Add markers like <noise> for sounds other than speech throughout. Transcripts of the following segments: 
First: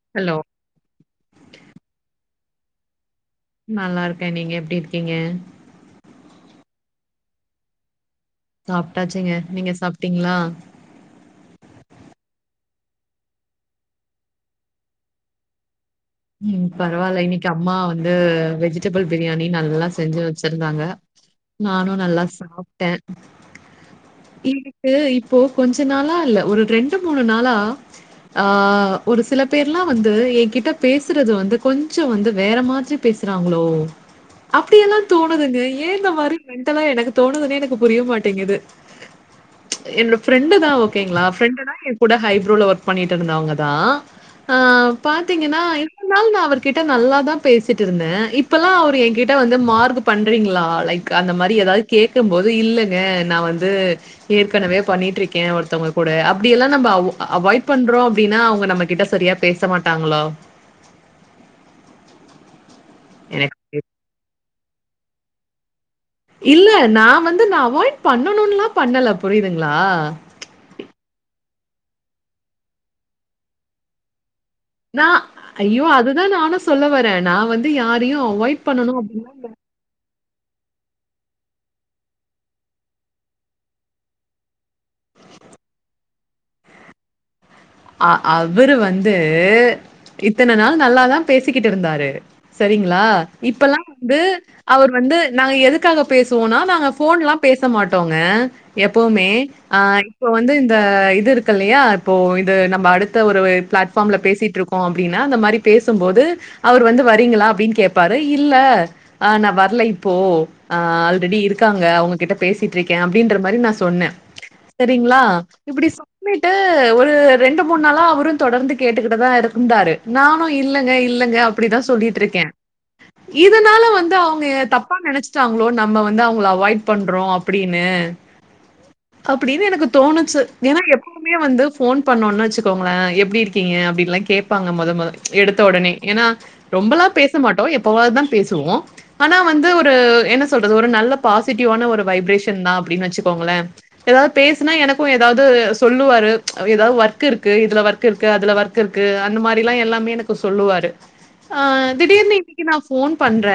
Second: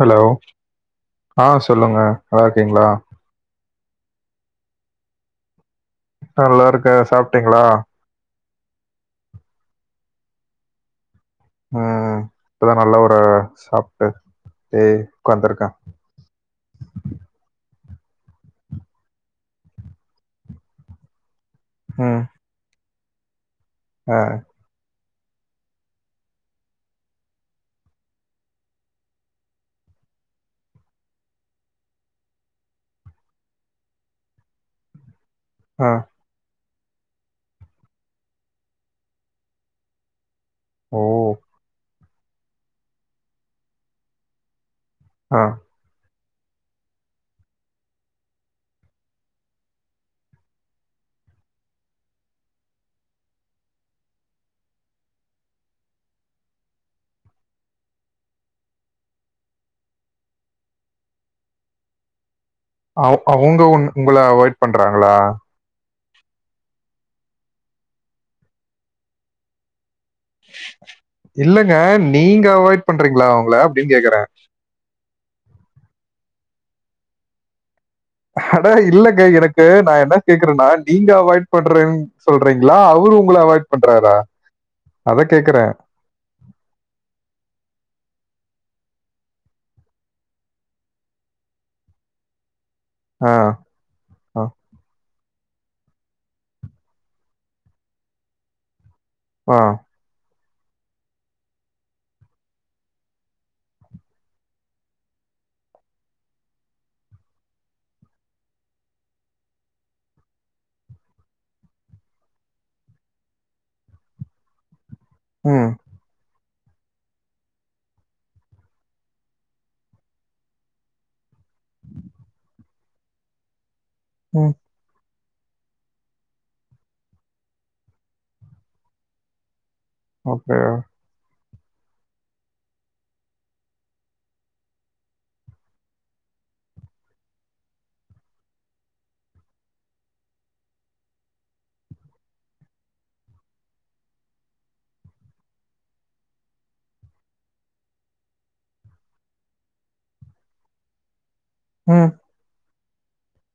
Hello ஆ சொல்லுங்க நல்லா இருக்கீங்களா நல்லா இருக்கே நீங்க எப்டி இருக்கீங்க நல்லா இருக்கே சாப்ட்டீங்களா சாப்ட்டாச்சுங்க நீங்க சாப்ட்டீங்களா ம் ம் இப்பதா நல்ல ஒரு சாப்ட்டு அப்டியே உக்காந்திருக்கே ம் பரவால்ல இன்னிக்கி அம்மா வந்து வெஜிடபிள் பிரியாணி நல்லா செஞ்சு வெச்சிருந்தாங்க நானு ம் நல்லா சாப்ட்டே ஆ எனக்கு இப்போ கொஞ்ச நாளா இல்ல ஒரு ரெண்டு மூணு நாளா ஆ ஒரு சில பேர்லா வந்து என் கிட்ட பேசுறது வந்து கொஞ்சோ வந்து வேற மாதிரி பேசுறாங்களோ அப்டியெல்லா தோணுதுங்க ஆ ஏ இந்த மாரி மெண்டலா எனக்கு தோணுதுன்னே எனக்கு புரிய மாட்டேங்குது என்னோட ஃப்ரெண்டு தா ஓ ஓகேங்களா ஃப்ரெண்டு தா எ கூட ஹைப்ரோல ஒர்க் பண்ணிட்டு இருந்தவங்க தா ஆ ஆ பாத்தீங்கின்னா இவ்ளோ நாளு நா அவர்கிட்ட நல்லாதா பேசிட்டுருந்தே இப்பல்லா அவரு என்கிட்ட வந்து மார்கு பண்றீங்கிளா லைக் அந்த மாரி எதாவது கேக்கம் போது இல்லங்க நா வந்து ஏற்கனவே பண்ணிட்டுருக்கே ஒருத்தவங்க கூட அப்டியல்லா நம்ப அவ் அவாய்ட் பண்றோ அப்டின்னா அவங்க நம்ம கிட்ட சரியா பேச மாட்டாங்களோ அவ் எனக்கு அவுங்க உன் உங்கள அவாய்ட் பண்றாங்களா இல்ல நா வந்து நா அவாய்ட் பண்ணணுன்லா பண்ணல புரியுதுங்களா இல்லங்க நீங்க அவாய்ட் பண்றீங்கிளா அவுங்கள அப்டின் கேக்கற நா அய்யோ அதுதா நானு சொல்ல வரே நா வந் து யாரையு அட இல்லங்க எனக்கு நா என்ன கேக்கறனா நீங்க அவாய்ட் பண்றலேன் சொல்றீங்களா அவரு உங்கள அவாய்ட் பண்றாரா அத கேக்கற ஆ அவரு வந்து இத்தன நாள் நல்லாதா பேசிக்கிட்டு இருந்தாரு சரிங்கிளா ஆ இப்பல்லா வந்து ஆ அவரு வந்து நாங்க எதுக்காக பேசுவோனா நாங்க ஃபோன்லா பேச மாட்டோங்க எப்பவுமே ஆ இப்போ வந்து இந்த இது இருக்குல்லையா இப்போ இது நம்ப அடுத்த ஒரு பிளாட்ஃபாம்ல பேசிட்டு இருக்கோ அப்டின்னா அந்த மாரி பேசும்போது அவரு வந்து வரீங்களா அப்டின்னா கேப்பாரு இல்ல ஆ நா வரல இப்போ ஆ ஆல்ரெடி இருக்காங்க அவங்ககிட்ட பேசிட்டிருக்கே அப்டின்ற மாரி நா சொன்ன செரிங்ளா ம் இப்டி சொல்லிட்டு ஒரு ரெண்டு மூணு நாளா அவரும் தொடர்ந்து கேட்டுக்கிட்டுதா இருந்தாரு நானு இல்லங்க இல்லங்க அப் அப்டிதா சொல்லிட்ருக்கே இதனால வந்து அவுங்க ம் தப்பா நெனச்சி ச்சாங்ளோ நம்ம வந்து அவுங்கள அவாய்ட் பண்றோ அப்டின்னு அப்டின்னு எனக்கு தோணுச்சி ஓகே ஏனா எப்பவுமே வந்து ஃபோன் பன்னோன்னு வச்சிகோங்களே எப்டி இருக்கீங்க அப்டின்ல்லா கேப்பாங்க மொத மொத எடுத்த ஒடனே ஏனா ரொம்பலா பேச மாட்டோ எப்பவாதா பேசுவோ ஆனா வந்து ஒரு என்ன சொல்றது ஒரு நல்ல பாசிட்டிவ்வான ஒரு வைப்ரேஷன்தா அப்டின் வச்சிக்கோங்களே எதாவது பேசனா எனக்கும் எதாவது சொல்லுவாரு எதா ஒர்க் இருக்கு இதுல வர்க் இருக்கு அதுல வர்க் இருக்கு அந்த மாரில்லா எல்லாமே எனக்கு சொல்லுவாரு ஆ ம் திடீர்னு இன்னைக்கி நா ஃபோன் பண்ற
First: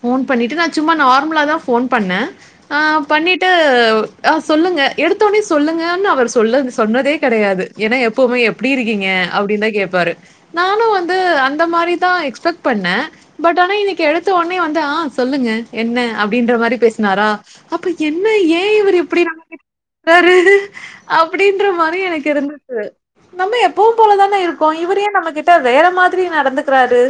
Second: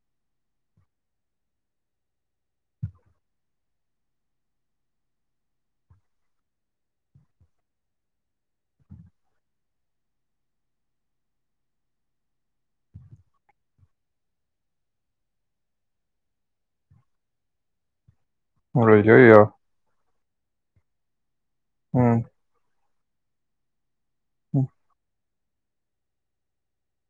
ஃபோன் பண்ணிட்டு நா சும்மா நார்மலாதா ஃபோன் பண்ண ஆ பண்ணிட்டு ஆ சொல்லுங்க எடுத்தொன்னே சொல்லுங்கன்னு அவர் சொல்ல சொன்னதே கெடையாது ஏனா எப்பவுமே எப்டி இருக்கீங்க அப்டின்தா கேப்பாரு நானு வந்து அந்த மாரிதா எக்ஸ்பட் பண்ண பட் ஆனா இன்னைக்கி எடுத்தவொன்னே வந்து ஆ சொல்லுங்க என்ன அப்டின்ற மாரி பேசனாரா அப்ப என்ன ஏ ஏ இவரு இப்டி ஐயய்யோ! நம்ம கிட்ட றாரு அப்டின்ற மாரி ம் எனக்கு இருந்துச்சி நம்ம எப்பவும் போலதான ம் இருக்கோ இவரு ஏன் நம்ம கிட்ட வேறமாதிரி நடந்துகிறாரு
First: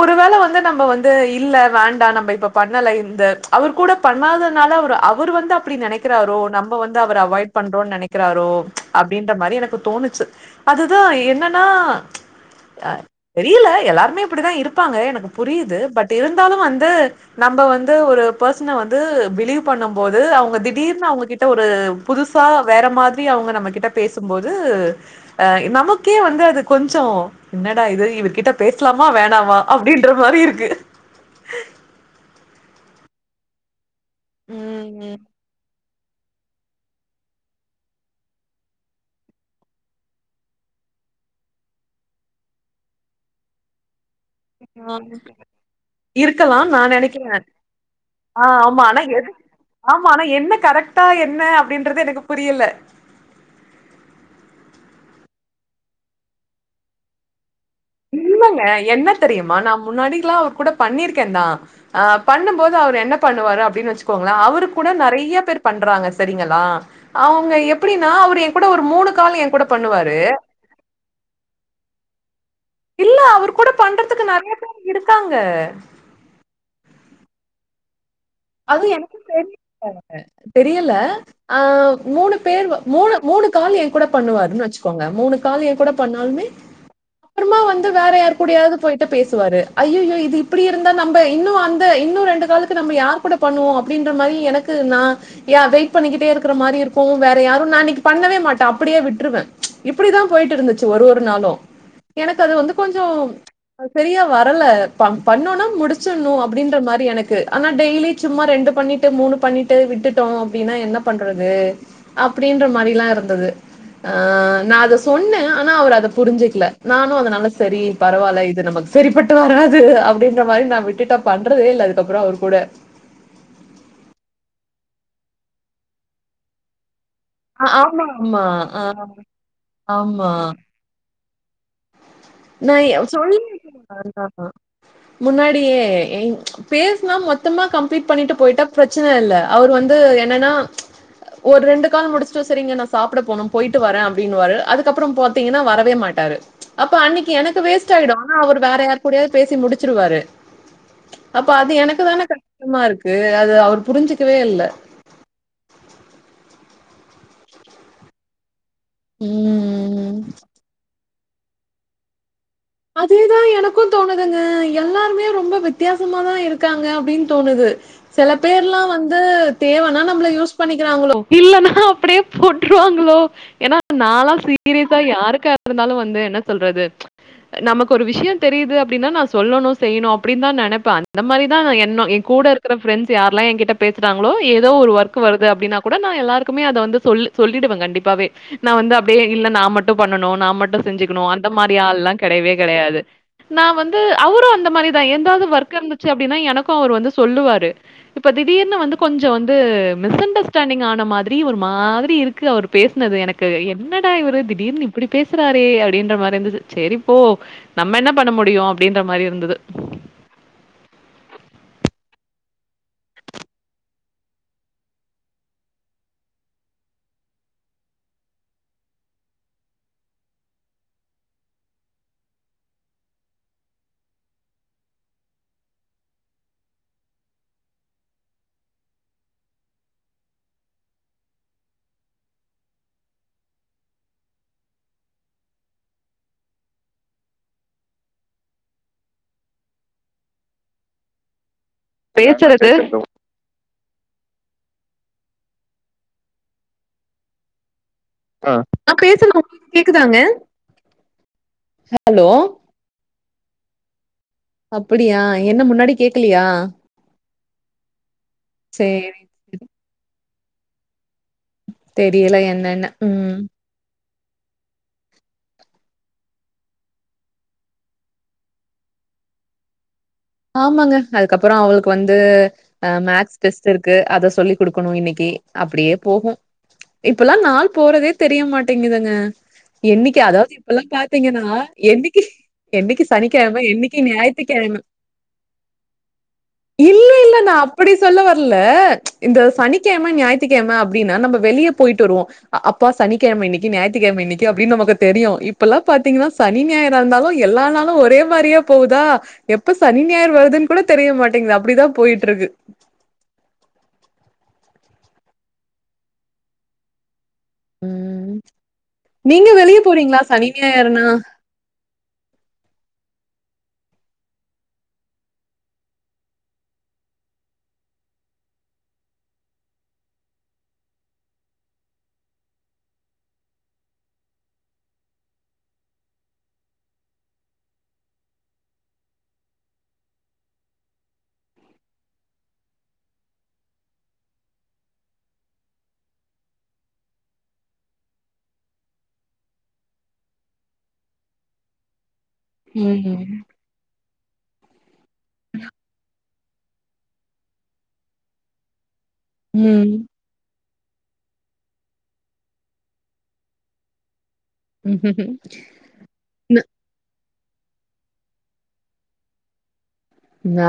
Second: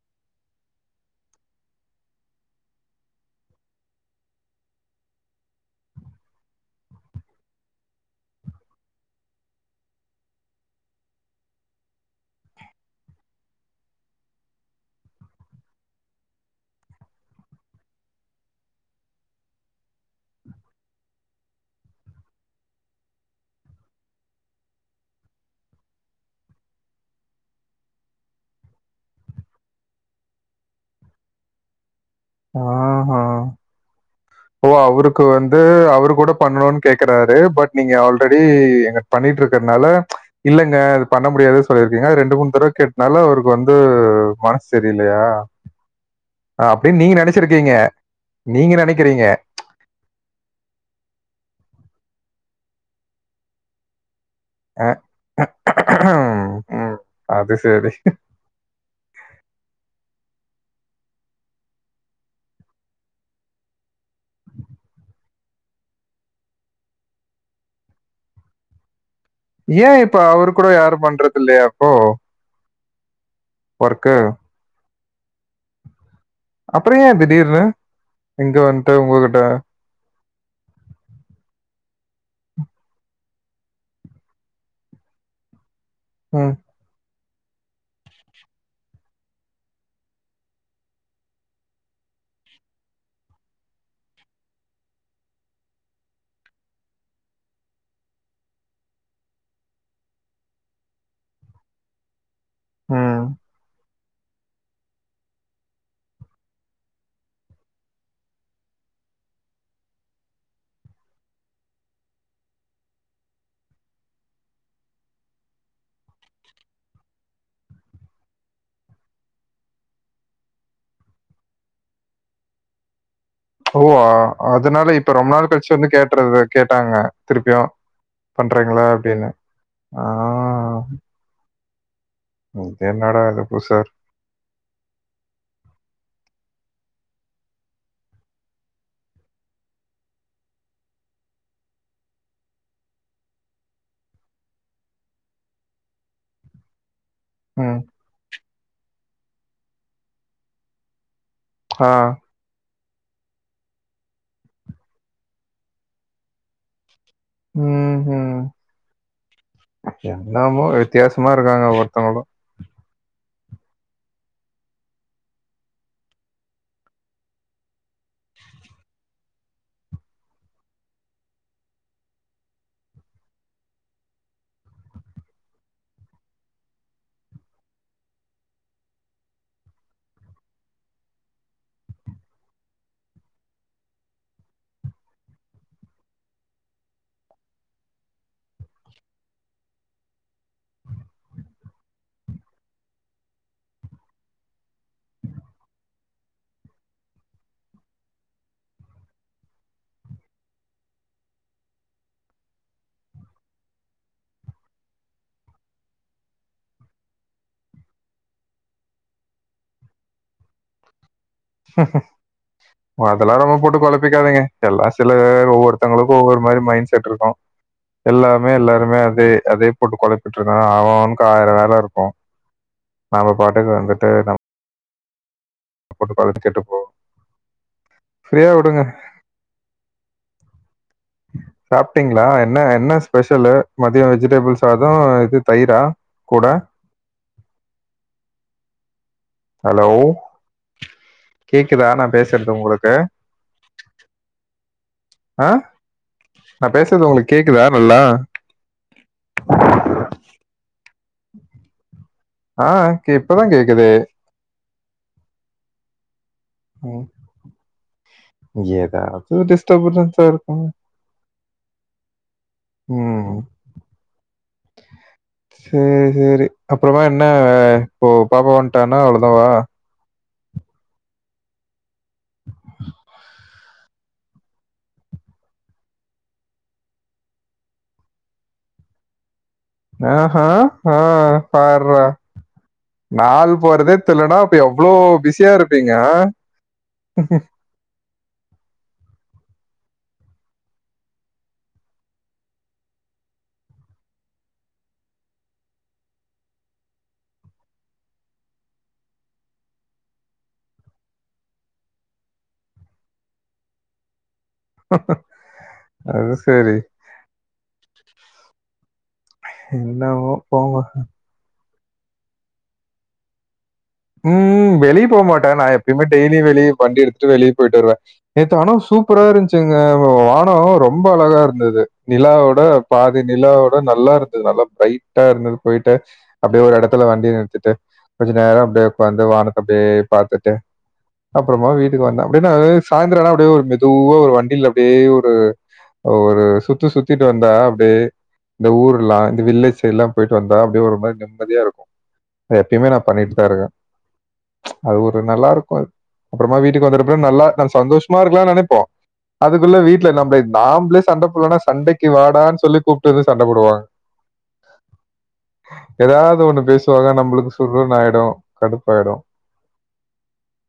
ஒரு வேள வந்து நம்ம வந்து இல்ல வேண்டா நம்ப இப்ப பண்ணல இந்த அவர் கூட பண்ணாதனால அவரு அவரு வந்து அப்டி நெனக்கிறாரோ நம்ப வந்து அவர அவாய்ட் பண்றோ நெனைக் கிறாரோ அப்டின்ற மாரி எனக்கு தோணுச்சி அதுதா என்னன்னா அ தெரியல எல்லாருமே இப்டிதா இருப்பாங்க எனக்கு புரியிது பட் இருந்தாலு வந்து நம்ப வந்து ஒரு பெர்சன வந்து பிலீவ் பண்ணம் போது அவுங்க திடீர்னு அவுங்ககிட்ட ஒரு புதுசா வேற மாதிரி அவுங்க நம்ம கிட்ட பேசும்போது ஆ நமக்கே வந்து அது கொஞ்சோ என்னடா இது இவர் கிட்ட பேஸ்லாமா வேணாமா அப்டின்ற மாரி இருக்கு ஆ அ ஓ ம் அவருக்கு வந் து அவரு கூட பண்னுன் கேக்கறாரு பட் நீங்க ஆல்ரெடி எங்க பண்ணிட்ருக்கறனால இல்லங்க அது பண்ண முடியாது சொல்லிருக்கீங்க அது ரெண்டு மூணு தடவ கேட்னால அவருக்கு வந்து மனசு சரி இல்லயா இருக்கலா நா நனைக்கிற ஆ நீங்க ஆமா ஆனா நெனைக்கிறீங்க. எது ஆமா ஆனா என்ன கரெக்ட்டா என்ன அப்டின்றது எனக்கு புரியல அ ம் அது சரி இல்லங்க என்ன தெரியுமா நா முன்னாடில்லா அவர் கூட பண்ணிருக்கேந்தா அ பண்ணும்போது அவரு என்ன பண்ணுவாரு அப்டின் வச்சுக்கோங்களே அவரு கூட நறைய பேர் பண்றாங்க சரிங்களா அவுங்க எப்புடின்னா அவரு எ கூட ஒரு மூணு காலு எ ஏ இப்ப அவரு கூட யாரு பண்றதுல்லயா போ இல்ல அவரு கூட பண்றதுக்கு நறைய பேர் இருக்காங்க அப்பற ஏ திடீர்னு இங்க அதும் வந்துட்டு எனக்கு உங்ககிட்ட? தெரியல தெரியல ஆ மூணு பேரு மூணு மூணு கால் எ கூட பண்ணுவாருன்னு வச்சுக்கோங்க மூணு காலு ஏ கூட பண்ணாலுமே ம். அப்றமா வந்து வேற யார் கூடயாது போய்ட்டு பேசுவாரு ஐய்யய்யோ இது இப்டி இருந்தா நம்ப இன்னு அந்த இன்னு ரெண்டு காலுக்கு நம்ம யார் கூட பண்ணுவோ அப்டின்ற மாரி எனக்கு நா யா வெயிட் பண்ணிக்கிட்டே இருக்கற மாரி இருக்கு வேற யாரு நா இன்னைக்கி பண்ணவே மாட்டே அப்புடியே விட்டுருவ இப்டிதா போயிட்டு இருந்துச்சு ஒரு ஒரு நாளு எனக்கு அது வந்து கொஞ்சோ ம். சரியா வரல ப பண்ணோனா முடிச்சுணு அப்டின்ற மாரி எனக்கு ஆனா டெய்லி சும்மா ரெண்டு பண்ணிட்டு மூணு பண்ணிட்டு விட்டுட்டோ அப்டின்னா என்ன பண்றது அப்டின்ற மாரிலா இருந்தது ஆ நா அத சொன்ன ஆனா அவர் அத புரிச்சுக்கல நானு அதுனால செரி பரவால்ல இது நமக்கு சரிப்பட்டு வராது அப்டின்ற மாரி நா விட்டுட்ட பண்றதே இல்ல அதுக்கப்றோ அவர் கூட ஓவ அதுனால இப்ப ரொம்ப நாள் கழிச்சு வந்து கேட்றது கேட்டாங்க திருப்பியு ஆ ஆமா ஆமா ஆ பண்றிங்களா அப்டின்னு ஆ ஆமா நா இது எ என்னடா சொல்லி இது புதுசா இரு <unintelligible> முன்னாடியே பேஸ்னா மொத்தமா கம்ப்லிட் பண்ணிட்டு போயிட்டா பிரச் பிரச்சன இல்ல அவரு வந்து என்னன்னா ஒரு ரெண்டுகால் முடிச்சுட்டு செரிங்க நா சாப்ட போனு போயிட்டு வர அப்டின்னுவாரு அதுக்கப்றோ பாத்தீங்கன்னா வரவே மாட்டாரு அப்ப அன்னிக்கு எனக்கு ம். வேஸ்ட் ஆயிடு ஆனா அவர் வேற யாரு கூடயாவது பேசி முடிச்சிருவாரு அப்ப அது ஆ. எனக்கு தான கஷ்டமா இருக்கு அது அவர் புரிஞ்சிக்கவே இல்ல ம் ஹு ம் என்னமோ வித்தியாசமா இருக்காங்க ஒருத்தவங்களு அதேதா எனக்கு தோணுதுங்க எல்லாருமே ரொம்ப வித்தியாசமாதா இருக்காங்க அப்டின்னு தோணுது சில பேர்லா வந்து தேவனா நம்மள யூஸ் பண்ணிக்கிறாங்களோ இல்லனா அப்டியே போட்ருவாங்களோ ஏன்னா நாலா சீரியஸா யாருக்கா இருந்தாலு வந்து என்ன சொல்றது நமக்கு ஒரு விஷயோ தெரியுது அப்டின்னா நா சொல்லணு செய்யணு அப்டின்னு தா நெனைப்ப அந்த மாரிதா என்னோ எ கூட ருக்குர ஃபிரண்ட்ஸ் யார்ல்லா எங்கிட்ட பேசுறாங்களோ எதோ ஒரு ஒர்க் வருது அப்டினா கூட நா எல்லாருக்குமே அத வந்து சொல் சொல்லிடுவ கண்டிப்பாவே நா வந்து அப்டே இல்ல நா மட்டு பண்ணணு நா மட்டு செஞ்சிக்கணு அந்த மாரி ஆள்ளா கடையவே கடையாது நா வந்து அவரு அந்த மாரிதா எதாவது ஒர்க் இருந்துச்சு அப்டின்னா எனக்கு அவரு வந்து சொல்லுவாரு இப்ப திடீர்னு வந்து கொஞ்சோ வந்து மிஸ் அண்டர்ஸ்டாண்டிங் ஆன மாதிரி ஒரு மாதிரி இரு க்கு அவர் பேசுனது எனக்கு என்னடா இவர் திடீர்னு இப்டி பேசுறாரே அப்டின்ற மாரி இருந்துது செரி ஒ நம்ம என்ன பண்ண முடியு அப்டின்ற மாரி இருந்துது ஹு ஹு அதெல்லா ரொம்ப போட்டு கொழப்பிக்காதிங்க எல்லா சில ஒவ்வருத்தவங்குளுக் ஒவ்வொரு மாரி மைண்ட் செட் இருக்கு எல்லாமே எல்லாருமே அதே அதே போட்டு கொழப்பிட் இருக்காங்க அவ அவனுக்கு ஆய்ரோ வேல இருக்கு நாம பாட்டுக்கு வந்துட்டு நம் போட்டு கொழப்பிகிட் இருக்கோ சேர் வுடுங்க சாப்டிங்ளா என்ன என்ன ஸ்பெசலு மதியோ வெஜிடபிள் சாதோ இது தயிரா கூட ஹலோ கேக்குதா நா நாங்க பேசற்து பேசுறது உங்குளுக்கு பேசுறது ஆ நா பேசற்து உங்குளுக் கேக்குதா நல்லா நா பேசற் <inaudible> உங்குளுக் கேக்குதாங்க ஹலோ ஆ கே இப்பதா கேக்குது அப்பிடியா என்ன முன்னாடி கேக்கிலியா ம் இங்க சரி ஏதாவது டிஸ்டபரன்ஸா இருக்கு தெரியில என்னன்னு ம் சேர் சேரி அப்றோமா என்ன இப்போ பாப்பா வன்ட்டானா அவ்ளோதாவா ஆமாங்க அதுக்கப்றோ அவுளுக் வந்து அ மேக்ஸ் டெஸ்ட் இருக்கு அத சொல்லி குடுக்குணு இன்னிக்கு அப்டியே போகு இப்பல்லா நாள் போறதே தெரியமாட்டேங்கிதுங்க ஆ ஆ அ பார்ரா என்னைக்கு என்னைக்கு நாள் சனிக்கிழமை, போறதே என்னைக்கு தெர்லனா அப்ப ஞாயித்துக்கிழமை எவ்ளோ பிஸியா இருப்பீங்க அ இல்லில்ல நா அப் அப்டி சொல்ல வர்ல இந்த சனிக்கிழம ஞாயித்துக்கிழம அப்டின்னா நம்ம வெளியே போயிட்டு வருவோ அப்பா சனிக்கிழமை இன்னிக்கு ஞாயிற்றுக்கிழமை இன்னிக்கு அப்டின் நமக்கு தெரியு இப்பல்லா பாத்தீங்கன்னா சனிஞாயிரா இருந்தாலு எல்லா நாளு ஒரே மாரியே போகுதா எப்ப சனி ஞாயர் வருதுன் கூட தெரிய மாட்டேங்குது அப்டிதா போயிட்ருக்கு அது சேரி ம் நீங்க வெளியே போறீங்களா என்னவோ சனி போங்க. ஞாயிருனா ம் வெளியே போ மாட்டே நா எப்பயுமே டெய்லி வெளியே வண்டி எடுதுட்டு வெளியே போயிட்டு வருவே நேத்து ஆனா சூப்பரா இருன்ச்சுங்க வ்வானோ ரொம்ப அழகா இருந்தது நிலாவ்வட பாதி நிலாவோட நல்லா இருந்தத் நல்லா பிரைட்டா இருந்தத் போய்ட்டு அப்டியே ஒரு எடத்துல வண்டி நிறுத்திட்டு கொஞ்ச நேரோ அப்டியே உக்காந்து வானத்த அப்டியே பாத்துட்டு அப்புறமா வீட்டுக்கு வந்த அப்டினா அ சாய்ந்தரனா அப்டியே ஒரு மெதுவா ஒரு வண்டியில அப்டியே ஒரு ஒரு சுத்து சுத்திட்டு வந்தா அப்டியே இந்த ஊர்லா இந்த வில்லேஜ் சைட்லா போய்ட்டு வந்தா அப்டியே ஒரு மாறி நிம்மதியாருக்கு அ எப்புயுமே நா ம். பண்ணிட்தா இருக்க அது ஒரு நல்லாருக்கு அப்புறமா அத் வீட்டுக்கு வந்ததப்றோ நல்லா நம் சந்தோஷமா இருக்கலான் நெனைப்போ அதுக்குள்ள ம். வீட்ல நம்ளை நாம்ளே சண்ட போடலனா சண்டைக்கு வாடான் சொல்லி கூப்ட்டு வந்து சண்ட போடுவாங் ம் ம் ம் ஏதாவது ஒண்ணு பேசுவாங்க நம்ளுக் சுர்ருன் ஆயிடு கடுப்பாயிடு நா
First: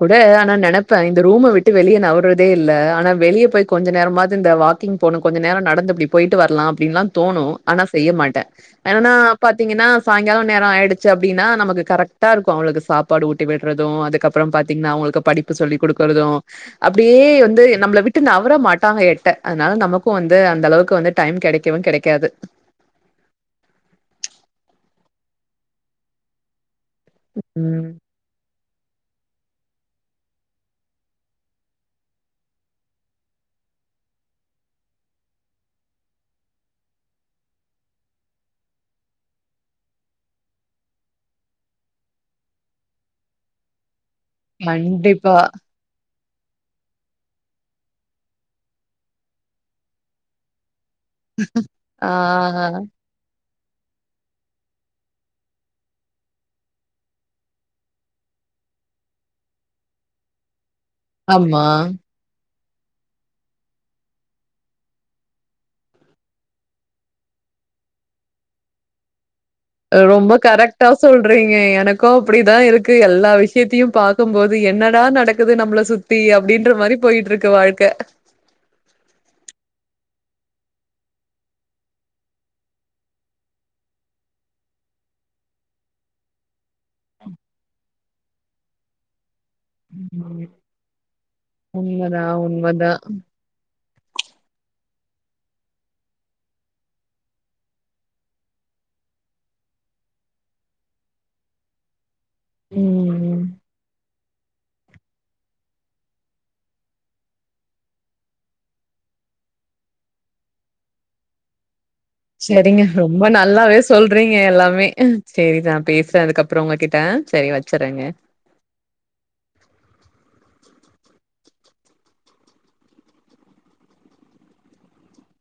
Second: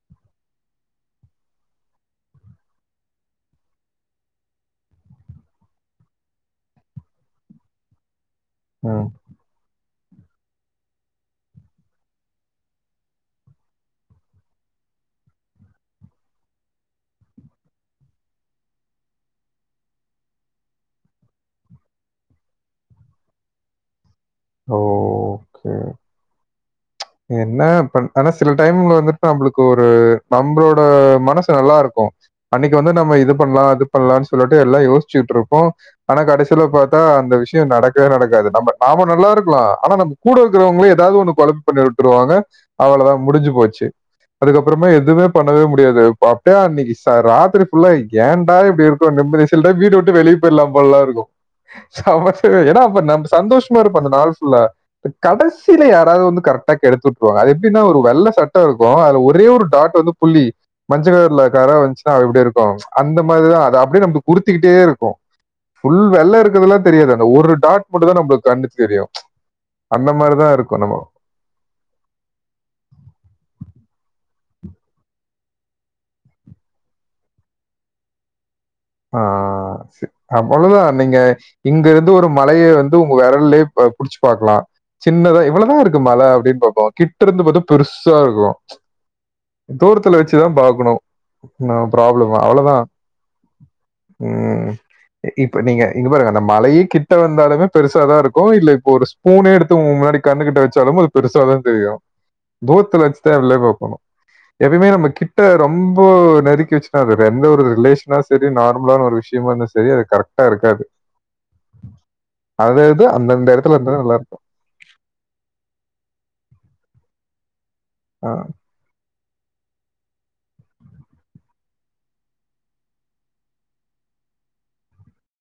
கூட ஆனா நெனப்பே இந்த ரூம விட்டு வெளியே நவ்றதே இல்ல ஆனா வெளியே போயி கொஞ்ச நேரமாவது இந்த வாக்கிங் போணு கொஞ்ச நேர நடந்து இப்டி போயிட்டு வர்லா அப்டின்ல்லா தோணு ஆனா செய்ய மாட்ட ம். என்னன்னாப் பாத்தீங்கனா சாயங்காலோ நேரோ ஆயிடுச்சு அப்டினா நமக்கு கரெக்டா இருக்கு அவுளுக் சாப்பாடு ஊட்டி விட் றது அதுக்கப்புறோ பாத்தீங்கனா அவுகுளுக்கு படிப்பு சொல்லி குடுக்குறதூ அப்டியே வந்து நம்மள விட்டு நவர மாட்டாங்க எட்ட அத்னால நமக்கு வந்து அந்த அளவுக்கு வந்து டைம் கெடைக்கவு கெடைக்காது ஓக்கே ம். என்னப்பன் ஆனா சில டைம்ல வந்துட் நம்மளுக்கு ஒரு நம்மளோட மனசு நல்லா இருக்கு அன்னிக்கு வந்து நம்ம இது பண்ணலா இது பண்ணலான் சொல்லிட்டு எல்லா யோசிச்சுட்டு இருப்போ ஆனா கடைசியில பாத்தா அந்த விஷயோ நடக்கவே நடக்காது நம்ம நாம நல்லா இருக்கலா ஆனா நம் கூட இருக்கிறவங்களே ஏதாவது ஒண்ணு கொழப் பண்ணி விட்டுருவாங்க அவள்தா முடிஞ்சி போச்சி அதுக்கப்புறமா எதுவுமே கண்டிப்பா. பண்ணவே மு டியாது ப்ப அப்டியே அன்னிக்கி செர ராத்திரி புல்லா ஏண்டா இப்டி இருக்குன்னு நிம் சில்டைம் வீட்ட விட்டு வெளி போயிர்லாம் போலலா இருக்கும் ஆ <unintelligible> ஏன்னா அப்ப நம் சந்தோஷ் மா இருப்போ அந்த நாள் ஃபுல்லா கடைசில யாராவது வந்து கரெட் ட்டா கெடுத்துட்டுருவாங்க அது எப்டின்னா ஒரு வெள்ள சட்ட இருக்கு அதுல ஒரே ஒரு டாட் வந்து புள்ளி மஞ்ச கலர்ல ஆமா. கர வந்துச்சுன்னா அது எப்டி இருக்கு அந்த மாரிதா அது அப்டியே நமக்கு உறுத்திக்கிட்டே இருக்கு ஃபுல் வெள்ள இருக்கறதுலா தெரியாது அந்த ஒரு டாட் மட்டுந் நம்புளுக்கு கண்ணக்கு தெரியு அ ரொம்ப கரெக்டா சொல் சொல்றீங்க எனக்கு அப்டிதா இருக்கு எல்லா விஷயத்தையு பாக்கும்போது என்னடா நடக்குது நம்மள சுத் தி அப்டின்ற மாரி போயிட்டு இருக்கு வாழ்க்க ஆ அவ்வளோதா நீங்க இங்க இருந்து ஒரு மலைய வந்து உங்க வெரல்லயே புடிச்சு பாக்கலா சின்னதா இவ்ளோதா இருக்கு மல அப்டின்னு பாப்போ கிட்ட இருந்து பாத்தா பெருசா இருக்கு தூரத்துல வெச்சுதா ம். பாக்கணு அ உண்மதான், ப்ராப்ளம்ம அவ்ளோதா உண்மதான். ம் இப்ப நீங்க இங்க பாருங்க அந்த மலையே கிட்ட வந்தாலுமே பெருசாதா இருக்கு இல்ல இப்போ ஒரு ஸ்பூனே எடுத்து உன் முன்னாடி கு கிட்ட வெச்சாலு அது பெருசாதா தெரியு தூர்த்துல வெச்சுத ம். உள்ளேபாப்பாங்கோ எப்பயுமே நம் கிட்ட ரொம்ப நெருக்கி வெச்சுனா அது எந்த ஒரு ரிலேஷனா செரி நார்மலான ஒரு விஷயமா இந்தா செரி அது கரெக்டா இருக்காது அது செரிங்க அது ரொம்ப அந்தந்த இடத்துல நல்லாவே இருந்தா சொல்றீங்க நல்லாருக்கும். எல்லாமே செரி நா பேசுறே அதுக்கப்புறோ உங்ககிட்ட செரி வெச்சிறேங்க ஆ